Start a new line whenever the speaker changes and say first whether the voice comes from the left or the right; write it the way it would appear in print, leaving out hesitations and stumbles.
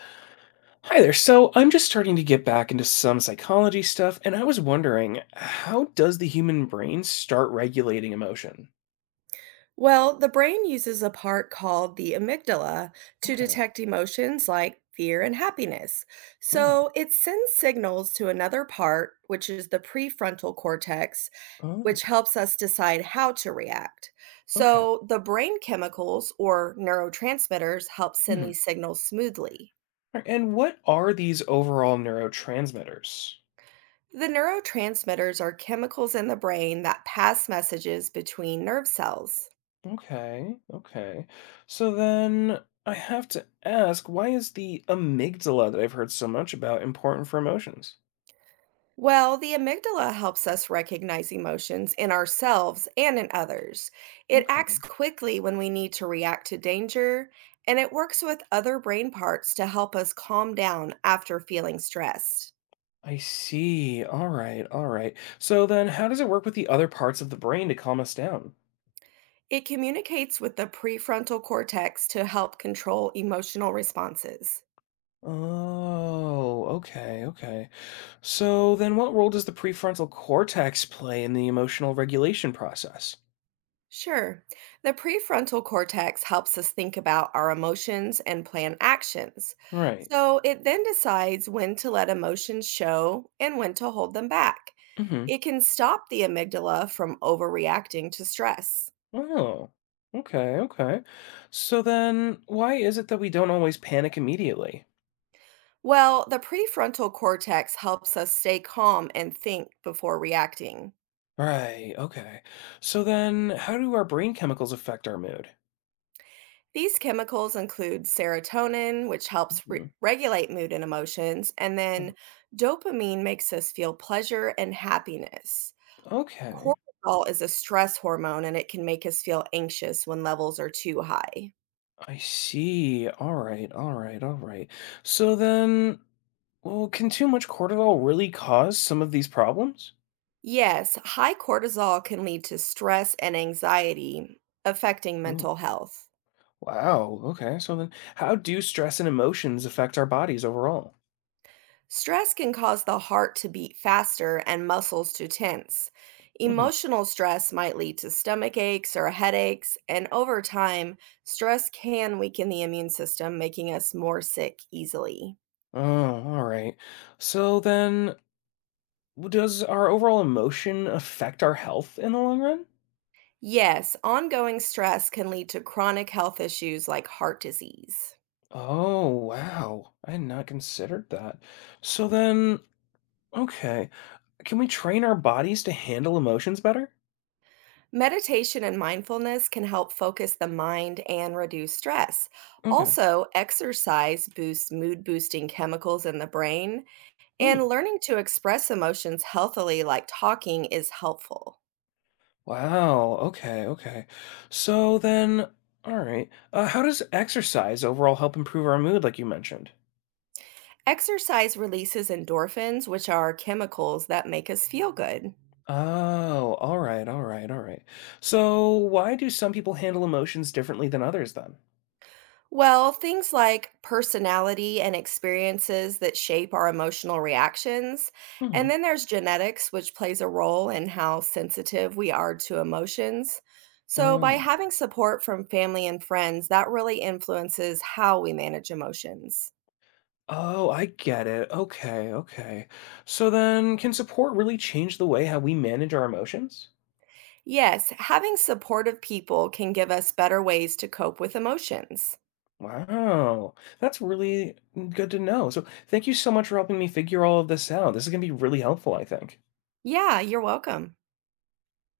left: Hi there. So I'm just starting to get back into some psychology stuff, and I was wondering, how does the human brain start regulating emotion?
right: Well, the brain uses a part called the amygdala to
left: Okay.
right: detect emotions like fear and happiness.
left: All right.
right: So it sends signals to another part, which is the prefrontal cortex, which
left: Oh,
right: helps us decide how to react.
left: okay.
right: So the brain chemicals or neurotransmitters help send
left: Mhm.
right: these signals smoothly.
left: All right. And what are these overall neurotransmitters?
right: The neurotransmitters are chemicals in the brain that pass messages between nerve cells.
left: Okay. Okay. So then I have to ask, why is the amygdala that I've heard so much about important for emotions?
right: Well, the amygdala helps us recognize emotions in ourselves and in others. It acts
left: Okay.
right: quickly when we need to react to danger, and it works with other brain parts to help us calm down after feeling stressed.
left: I see. All right. All right. So then how does it work with the other parts of the brain to calm us down?
right: It communicates with the prefrontal cortex to help control emotional responses.
left: Oh, okay, okay. So then what role does the prefrontal cortex play in the emotional regulation process?
right: Sure. The prefrontal cortex helps us think about our emotions and plan actions.
left: Right.
right: So it then decides when to let emotions show and when to hold them back.
left: Mm-hmm.
right: It can stop the amygdala from overreacting to stress.
left: Oh, okay, okay. So then why is it that we don't always panic immediately?
right: Well, the prefrontal cortex helps us stay calm and think before reacting.
left: Right, okay. So then how do our brain chemicals affect our mood?
right: These chemicals include serotonin, which helps
left: Mhm.
right: regulate mood and emotions, and
left: Mm.
right: then dopamine makes us feel pleasure and happiness.
left: Okay,
right: Cortisol is a stress hormone and it can make us feel anxious when levels are too high.
left: I see. All right, all right, all right. So then, well, can too much cortisol really cause some of these problems?
right: Yes, high cortisol can lead to stress and anxiety, affecting
left: Mm.
right: mental health.
left: Wow. Okay. So then, how do stress and emotions affect our bodies overall?
right: Stress can cause the heart to beat faster and muscles to tense.
left: Hmm.
right: Emotional stress might lead to stomach aches or headaches, and over time, stress can weaken the immune system, making us more sick easily.
left: Oh, all right. So then, does our overall emotion affect our health in the long run?
right: Yes, ongoing stress can lead to chronic health issues like heart disease.
left: Oh, wow. I had not considered that. So then, okay. Can we train our bodies to handle emotions better?
right: Meditation and mindfulness can help focus the mind and reduce stress.
left: Okay.
right: Also, exercise boosts mood boosting chemicals in the brain,
left: Hmm.
right: and learning to express emotions healthily, like talking, is helpful.
left: Wow. Okay. Okay. So then, all right. How does exercise overall help improve our mood, like you mentioned?
right: Exercise releases endorphins, which are chemicals that make us feel good.
left: Oh, all right, all right, all right. So, why do some people handle emotions differently than others then?
right: Well, things like personality and experiences that shape our emotional reactions. And
left: Mhm.
right: then there's genetics, which plays a role in how sensitive we are to emotions. So, by
left: Oh.
right: having support from family and friends, that really influences how we manage emotions.
left: Oh, I get it. Okay, okay. So then, can support really change the way how we manage our emotions?
right: Yes, having supportive people can give us better ways to cope with emotions.
left: Wow, that's really good to know. So, thank you so much for helping me figure all of this out. This is going to be really helpful, I think.
right: Yeah, you're welcome.